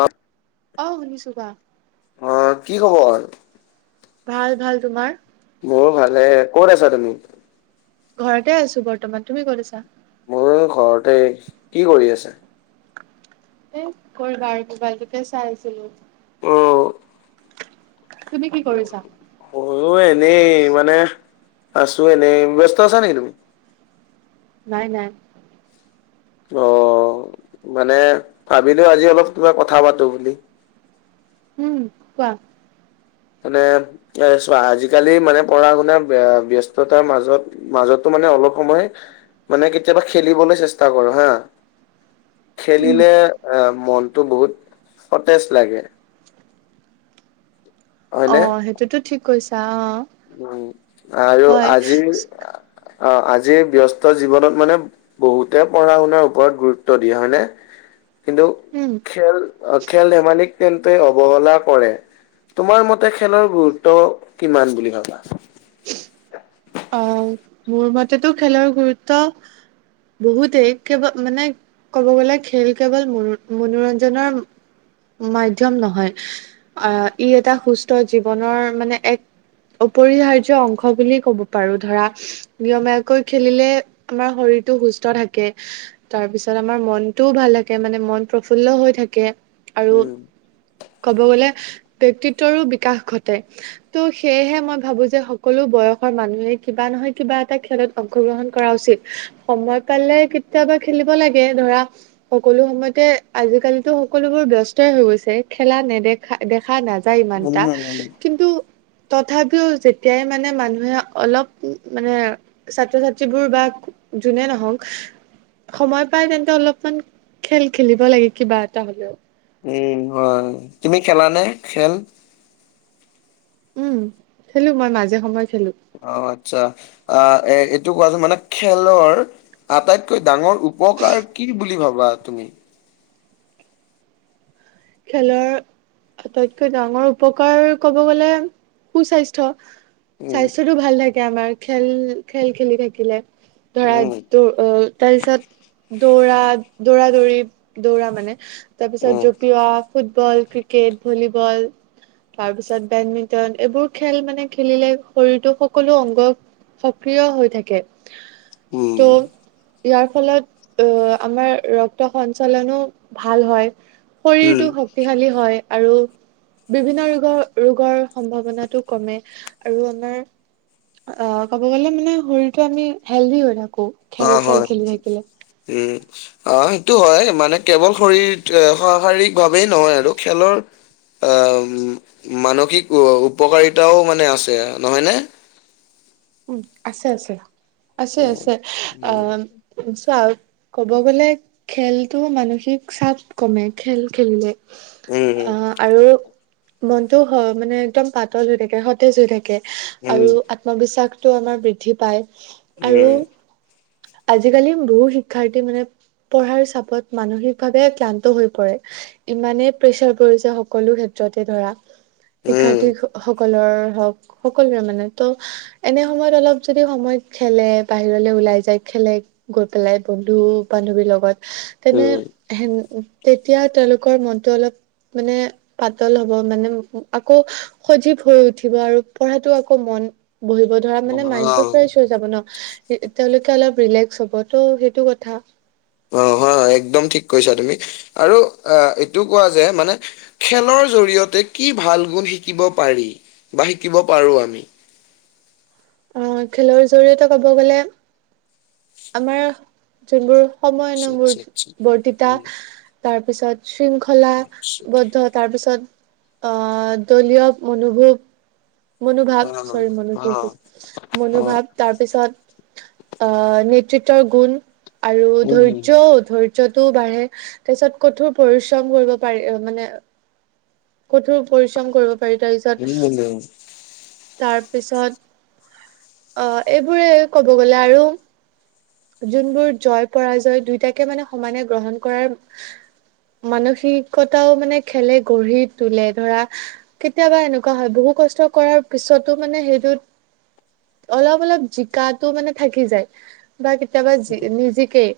অঁহ। অঁহ শুনিছো কোৱা। অঁ কি খবৰ? ভাল ভাল, তোমাৰ? মোৰ ভালে, ক'ত আছা তুমি? ঘৰতে আছো বৰ্তমান, তুমি ক'ত আছা? মইও ঘৰতে, কি কৰি আছা? এই কি কৰিবা আৰু, মোবাইলটোকে চাই আছিলো। উম। তুমি কি কৰিছা বাৰু। মইয়ো এনেই মানে আছো এনেই, ব্যস্ত আছা নেকি তুমি? নাই, নাই। অঁ মানে ভাবিলো আজি অলপ কিবা কথা পাতো বুলি। উম, কোৱা? মানে এ চোৱা, আজিকালি মানে পঢ়া শুনা বে ব্যস্ততাৰ মাজত মাজতো মানে অলপ সময় মানে কেতিয়াবা খেলিবলৈ চেষ্টা কৰ হাঁ। [unintelligible] খেলিলে অঁ মনতটো বহুত সতেজ লাগে। হয়নে অঁ সেইটোতো ঠিক কৈছা অঁ। উম, আৰু আজিৰ অঁ আজিৰ ব্যস্ত জীৱনত মানে বহুতে পঢ়া শুনাৰ ওপৰত গুৰুত্ব দিয়া হয়নে? কিন্ত উম। খেল অঁ খেল ধেমালিক তেন্তে অৱহেলা কৰে তোমাৰ মতে খেলৰ গুৰুত্ব কিমান বুলি ভাবা? অঁ মোৰ মতেটো খেলৰ গুৰুত্ব বহুতেই, কেব মানে ক'ব গ'লে খেল কেৱল মোৰো মনোৰঞ্জনৰ মাধ্যম নহয়। অঁ ই এটা সুস্থ জীৱনৰ মানে এক অপৰিহাৰ্য্য ৰ্য্য অংশ বুলি ক'ব পাৰো। ধৰা নিয়মীয়াকৈ খেলিলে আমাৰ শৰীৰটো সুস্থ থাকে। তাৰপিছত আমাৰ মনটোও ভাল থাকে মানে মন প্ৰফুল্ল হৈ থাকে। আৰু উম, ক'ব গ'লে ব্যক্তিত্বৰো বিকাশ ঘটে, ত' সেয়েহে মই ভাবো যে সক কলো বয়সৰ মানুহে কিবা নহয় কিবা এটা খেলত অংশগ্ৰহণ কৰা উচিত। সময় পালে কেতিয়াবা খেলিব লাগে। ধৰা সকলো সময়তে আজিকালিতো সকলোবোৰ ব্যস্তই হৈ গৈছে। খেলা নেদেখ খা দেখা নাযায় উম, ইমানটা, উম, কিন্তু তথাপিও যে তে মানে মানুহে অলপ উম মানে ছাত্ৰ ছাত্ৰীবোৰ বা যোনে নহওঁক সময় পাই তেন্তে অলপমান খেল খেলিব লাগে কিবা এটা হলেওঁ। উম, হয়। তুমি খেলানে খেল? উম, খেলো মই মাজে সময়ে খেলো। অঁ আচ্ছা, আঁহ এ এইটো কোৱা চোন, মানে খেলৰ আটাইতকৈ ডাঙৰ উপকাৰ কি বুলি ভাবা তুমি? খেলৰ আটাইতকৈ ডাঙৰ উপকাৰ ক'ব গ'লে সুস্বাস্থ্য। উম, স্বাস্থ্যতটো ভাল থাকে আমাৰ খেল খেল খেলি থাকিলে। ধৰা উম, টো অ' তাৰপিছত দৌৰা দৌৰা দৌৰি দৌৰা মানে, তাপিছত উম, যোগ বা ফুটবল, ক্ৰিকেট, ভলীবল তাৰ পিছত বেডমিণ্টন এইবোৰ খেল মানে খেলিলে শৰীৰটোৰ সকলো অংগ সক্ৰিয় হৈ থাকে উম, ত' ইয়াৰ ফলত অ আমাৰ ৰক্ত সঞ্চালনো ভাল হয় উম, শৰীৰটো শক্তিশালী হয় আৰু বিভিন্ন ৰোগ ৰোগৰ সম্ভাৱনাটো কমে আৰু আমাৰ অঁ ক'ব গ'লে মানে শৰীৰটো আমি হেলডি হৈ থাকো অ খেল হয় চেল খেলি থাকিলে উম আহ সেইটো হয় মানে কেৱল শৰীৰ অ শাৰীৰিক ভাৱেই নহয় আৰু খেলৰ অহ মানসিক উ উপকাৰিতাও মানে আছে নহয়নে উম আছে আছে আছে উম আছে উম আহ চা ক'ব গলে খেলতো মানসিক চাপ কমে খেল খেলিলে আহ আৰু মনটো অহ মানে একদম পাতল হৈ থাকে সতেজ হৈ থাকে আৰু উম আত্মবিশ্বাস টো আমাৰ বৃদ্ধি পায় উম আজিকালি বহু শিক্ষাৰ্থী মানে পঢ়াৰ চাপত মানসিকভাৱে ক্লান্ত হৈ পৰে ইমানেই প্ৰেচাৰ পৰিছে সকলো ক্ষেত্ৰতে ধৰা উম উম শিক্ষাৰ্থী সকলৰ হওক সকলোৰে মানে ত এনে সময়ত অলপ যদি সময়ত খেলে বাহিৰলে ওলাই যায় খেলে গৈ পেলাই বন্ধু বান্ধৱীৰ লগত তেনে উম হে তেতিয়া তেওঁলোকৰ মনটো অলপ মানে পাতল হব মানে আকৌ সজীৱ হৈ উঠিব আৰু পঢ়াটো আকৌ মন বহিব ধৰা মানে অ অ মাইনটো ফ্ৰেচ হৈ যাব নহ তেওঁলোকে অলপ ৰিলেক্স হব তহ' সেইটো কথা অ হয় একদম ঠিক কৈছা তুমি আৰু আহ এইটো কোৱা যে মানে খেলৰ জৰিয়তে কি ভাল গুণ শিকিব পাৰি বা শিকিব পাৰোঁ আমি আহ খেলৰ জৰিয়তে কব গলে আমাৰ যোনবোৰ সময় আচ্ছা নহ আচ্ছা বোৰ আচ্ছা বৰ্তিতা উম, তাৰ পিছত শৃংখলা আচ্ছা। বদ্ধত তাৰপিছত অ দলীয় মনোভোগ মনোভাৱ চৰি মনো অ অ উম, মনোভাৱ তাৰপিছত আহ নেতৃত্বৰ গুণ আৰু অ', ধৈৰ্যও ধৰ্য যতো বাঢ়ে তাৰ পিছত কঠোৰ পৰিশ্ৰম কৰিব পাৰি মানে কঠোৰ পৰিশ্ৰম কৰিব পাৰি তাৰপিছত তাৰ পিছত অ এইবোৰে ক'ব গলে আৰু যোনবোৰ জয় পৰাজয় দুয়টাকে মানে সমানে গ্ৰহণ কৰাৰ মানসিকতাও মানে খেলে গঢ়ি তোলে ধৰা কেতিয়াবা এনেকুৱা হয় বহু কষ্ট কৰাৰ পিছতো মানে সেইটোত অলপ অলপ জিকাতো মানে থাকি যায় বা কেতিয়াবা জি নিজিকেই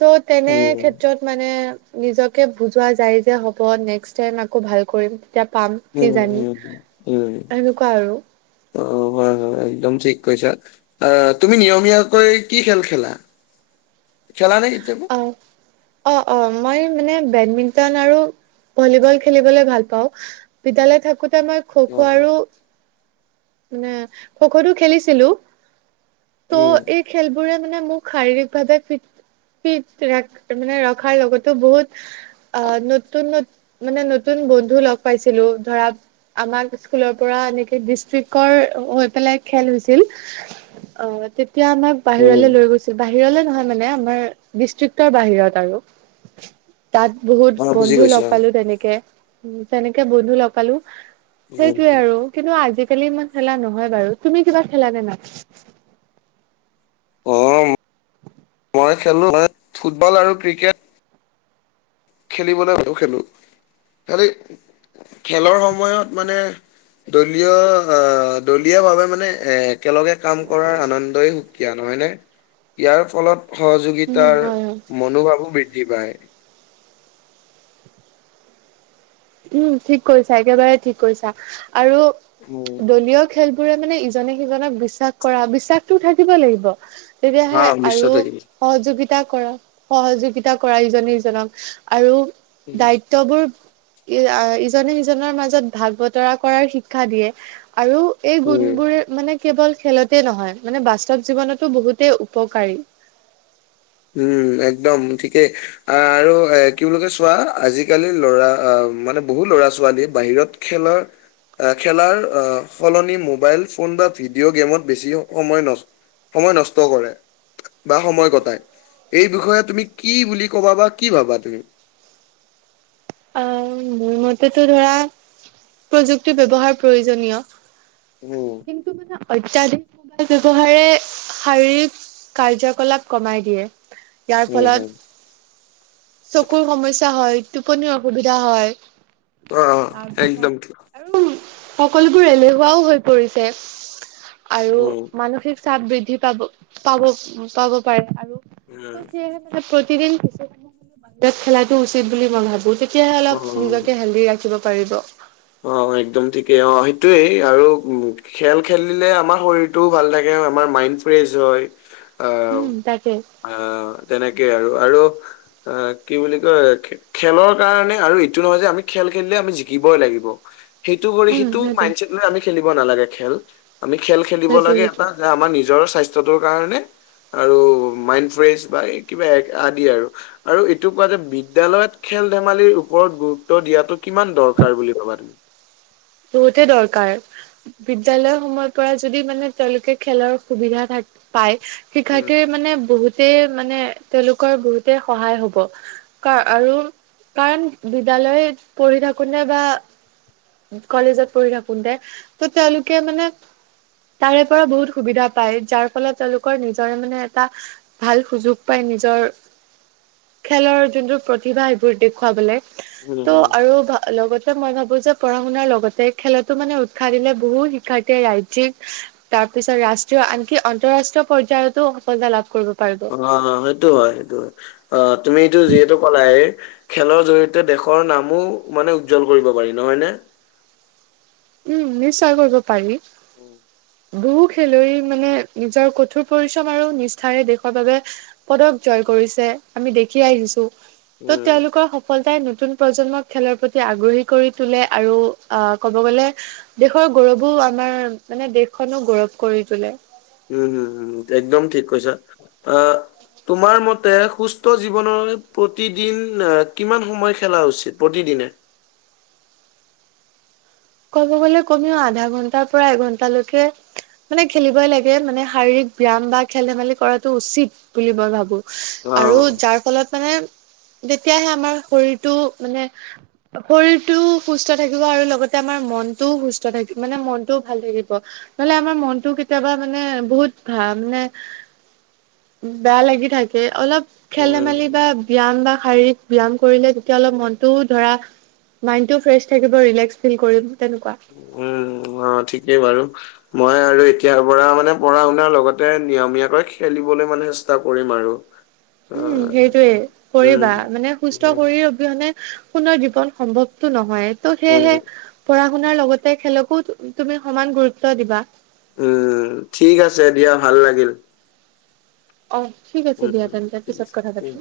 ত' তেনে ক্ষেত্ৰত মানে নিজকে বুজোৱা যায় যে হ'ব নেক্স টাইম আকৌ ভাল কৰিম এতিয়া পাম কি জানি এনেকুৱা আৰু অ একদম ঠিক কৈছা আহ তুমি নিয়মীয়াকৈ কি খেল খেলা খেলা নে কেতিয়াবা হয় অ অ মই মানে বেডমিণ্টন আৰু ভলীবল খেলিবলৈ ভাল পাও‍ঁ বিদ্যালয় থাকোতে [unintelligible] খো-খো অ', আৰু মানে খো-খোটো খেলিছিলোঁ। উম, ত' এই খেলবোৰে মানে মোক শাৰীৰিকভাৱে ফিট ফিট ৰা মানে, ৰখাৰ লগতো বহুত আ, নতুন নতু, মানে নতুন বন্ধু লগ পাইছিলোঁ ধৰা আমাক স্কুলৰ পৰা এনেকে ডিষ্ট্ৰিক্টৰ হৈ পেলাই খেল হৈছিল। অ তেতিয়া আমাক উম, বাহিৰলে লৈ গৈছিল বাহিৰলে নহয় মানে আমাৰ ডিষ্ট্ৰিক্টৰ বাহিৰত আৰু তাত বহুত অ', বুজি বন্ধু পাইছো লগ অ', পালোঁ তেনেকে তেনেকে বন্ধু লগ‌ পালোঁ, উম, সেইটোয়ে আৰু কিন্তু আজিকালি ইমান খেলা নহয় বাৰু, তুমি কিবা খেলা নে নাই? অ', ম [unintelligible] মই খেলো মানে ফুটবল আৰু ক্ৰিকেট। খেলিবলৈ হলেওঁ খেলো। খালি খেলৰ সময়ত মানে দলীয় অ দলীয়া ভাৱে মানে এ একেলগে কাম কৰাৰ আনন্দই সু কীয়া নহয় নে? ইয়াৰ ফলত উম সহযোগিতাৰ হয় হয় মনোভাৱো বৃদ্ধি পায়। উম ঠিক কৈছা একেবাৰে ঠিক কৈছা আৰু উম দলীয় খেলবোৰে মানে ইজনে সিজনক বিশ্বাস কৰা, বিশ্বাসটো থাকিব লাগিব। হা তেতিয়াহে নিশ্চয় আৰু থাকিব। সহযোগিত তা কৰা সহযোগিতা কৰা ইজনে সিজনক, আৰু দায়িত্ববোৰ ই য়া ইজনে সিজনৰ মাজত ভাগ বতৰা কৰাৰ শিক্ষা দিয়ে আৰু এই উম গুণবোৰ মানে কেৱল খেলতে নহয় মানে বাস্তৱ জীৱনতো বহুতেই উপকাৰী। উম, একদম ঠিকেই। আহ আৰু এ কি বুলিকৈ চোৱা আজিকালি ল'ৰা মানে বহু ল'ৰা ছোৱালী বাহিৰত খেলৰ আহ খেলাৰ আহ সলনি মোবাইল ফোন বা ভিডিঅ' গেমত বেছি সময় নষ্ট সময় নষ্ট কৰে বা সময় কটায়। এই বিষয়ে তুমি কি বুলি ক'বা বা কি ভাবা তুমি? মইটো টো ধৰা প্ৰযুক্তি ব্যৱহাৰ প্ৰয়োজনীয় উম, কিন্ত মানে অত্যাধিক [inaudible] ব্যৱহাৰে শাৰীৰিক কাৰ্যকলাপ কমাই দিয়ে। ইয়াৰ উম, ফলত, হুম, চকুৰ সমস্যা হয় টোপনিৰ অসুবিধা হয়। অ', তাৰপিছত একদম ঠিক, আৰু সকলোবোৰ এলেহুৱাও হৈ পৰিছে। আৰু উম, মানসিক চাপ বৃদ্ধি পাব পাব পাব পাৰে আৰু উম, ত সেয়েহে মানে প্ৰতিদিন [unintelligible] বাহিৰত খেলাটো উচিত বুলি মই ভাবো [unintelligible] তেতিয়াহে অলপ অ', নিজকে হেলথী ৰাখিব পাৰিব। অ, একদম ঠিকেই অ সেইটোয়েই আৰু খেল খেলিলে আমাৰ শৰীৰটোও ভাল থাকে আমাৰ মাইণ্ড ফ্ৰেছ হয়। উম তাকে। আঁ তেনেকেই আৰু, আৰু আ, কি বুলি কয় খেলৰ কাৰণে আৰু এইটো নহয় যে আমি খেল খেলিলে আমি জিকিবই লাগিব ব, সেইতো কৰি উম সেইতো সেইটোৱে মাইঞ্চেত লৈ আমি খেলিব নালাগে খেল, আমি খেল খেলিব সেইটোৱে লাগে সেইটোৱে। এটা যে আমাৰ নিজৰ স্বাস্থ্যটোৰ কাৰণে আৰু মাইণ্ডফ্ৰেছ বা কিবা আদি আৰু। আৰু এইটো কোৱা যে বিদ্যালয়ত খেল ধেমালিৰ ওপৰত গুৰুত্ব দিয়াটো কিমান দৰকাৰ বুলি ভাবা? [unintelligible] বহুতে দৰকাৰ। বিদ্যালয় সময় পৰা যদি মানে তেওঁলোকে খেলৰ সুবিধা থ পায় উম শিক্ষাৰ্থীৰ মানে বহুতেই মানে তেওঁলোকৰ বহুতেই সহায় হ'ব। কাৰ আৰু কাৰণ বিদ্যালয় পঢ়ি থাকোতে বা কলেজত পঢ়ি থাকোতে ত তেওঁলোকে মানে তাৰে পৰা বহুত সুবিধা পায় যাৰ ফলত তেওঁলোকৰ নিজৰে মানে এটা ভাল সুযোগ পাই নিজৰ খেলৰ যোনটো প্ৰতিভা এইবোৰ দেখুৱাবলে। হম ত' হম আৰু লগতে মই ভাবো যে পঢ়া শুনাৰ লগতে খেলতো মানে উৎসাহ দিলে বহুত শিক্ষাৰ্থীয়ে ৰাজ্যিক তাৰ পিছত ৰাষ্ট্ৰীয় আনকি আন্তঃৰাষ্ট্ৰীয় পৰ্য্যায়তো সফলতা লাভ কৰিব পাৰে অ সেইটো হয় সেইটো হয় অ তুমিটো যিহেতু কলাই খেলৰ জৰি়য়তে দেশৰ নামো মানে উজ্জ্বল কৰিব পাৰি, নহয় নে? উম নিশ্চয় কৰিব পাৰি। [unintelligible] বহু খেলুৱৈ মানে নিজৰ কঠোৰ পৰিশ্ৰম আৰু নিষ্ঠাৰে দেশৰ বাবে, পদক জয় কৰিছে আমি দেখি আহিছো উম ত' তেওঁলোকৰ সফলতাই নতুন প্ৰজন্মক খেলৰ প্ৰতি আগ্ৰহী কৰি তোলে আৰু আহ ক'ব গলে দেশৰ গৌৰৱো আমাৰ মানে দেশখনো গৌৰৱ কৰি তোলে। উম হম হ একদম ঠিক কৈছা অ তোমাৰ মতে সুস্থ জীৱন প্ৰতিদিন আহ কিমান সময় খেলা উচিত প্ৰতিদিনে? ক'ব গ'লে কমিও আধা ঘন্টাৰ পৰা এঘন্ট লৈকে, মানে খেলিবই লাগে মানে শাৰীৰিক ব্যায়াম বা খেল ধেমালি কৰাটো উচিত বুলি মই ভাবোঁ। অ আৰু যাৰ ফলত মানে তেতিয়াহে আমাৰ শৰীৰটো মানে শৰীৰটোও সুস্থ থাকিব আৰু লগতে আমাৰ মনতও সুস্থ থাকিব মানে মনটোও ভাল থাকিব। নহলে আমাৰ মনটো কেতিয়াবা মানে বহুত ভাল মানে, বেয়া লাগি থাকে অলপ খেল উম ধেমালি বা ব্যায়াম বা শাৰীৰিক ব্যায়াম কৰিলে তেতিয়া অলপ মনটো ধৰা মাইনটো ফ্ৰেছ থাকিব ৰিলেক্স। ফিৰ কৰিম তেনেকুৱা। উম অ ঠিকেই বাৰু মই আৰু এতিয়াৰ পৰা মানে পঢ়া শুনাৰ লগতে নিয়মীয়াকৈ খেলিবলৈ মানে চেষ্টা কৰিম আৰু। অ উম সেইটোয়ে উম কৰিবা মানে সুস্থ উম কৰি মানে সুনৰ জীৱন সম্ভৱতটো নহয় ত' উম সেয়েহে পঢ়া পঢ়া শুনাৰ লগতে খেলকো তুমি সমান গুৰুত্ব দিবা। উম ঠিক আছে দিয়া ভাল লাগিল। অ ঠিক আছে দিয়া উম, তেন্তে ঠিক পিছত আছে কথা উম। পাতিম।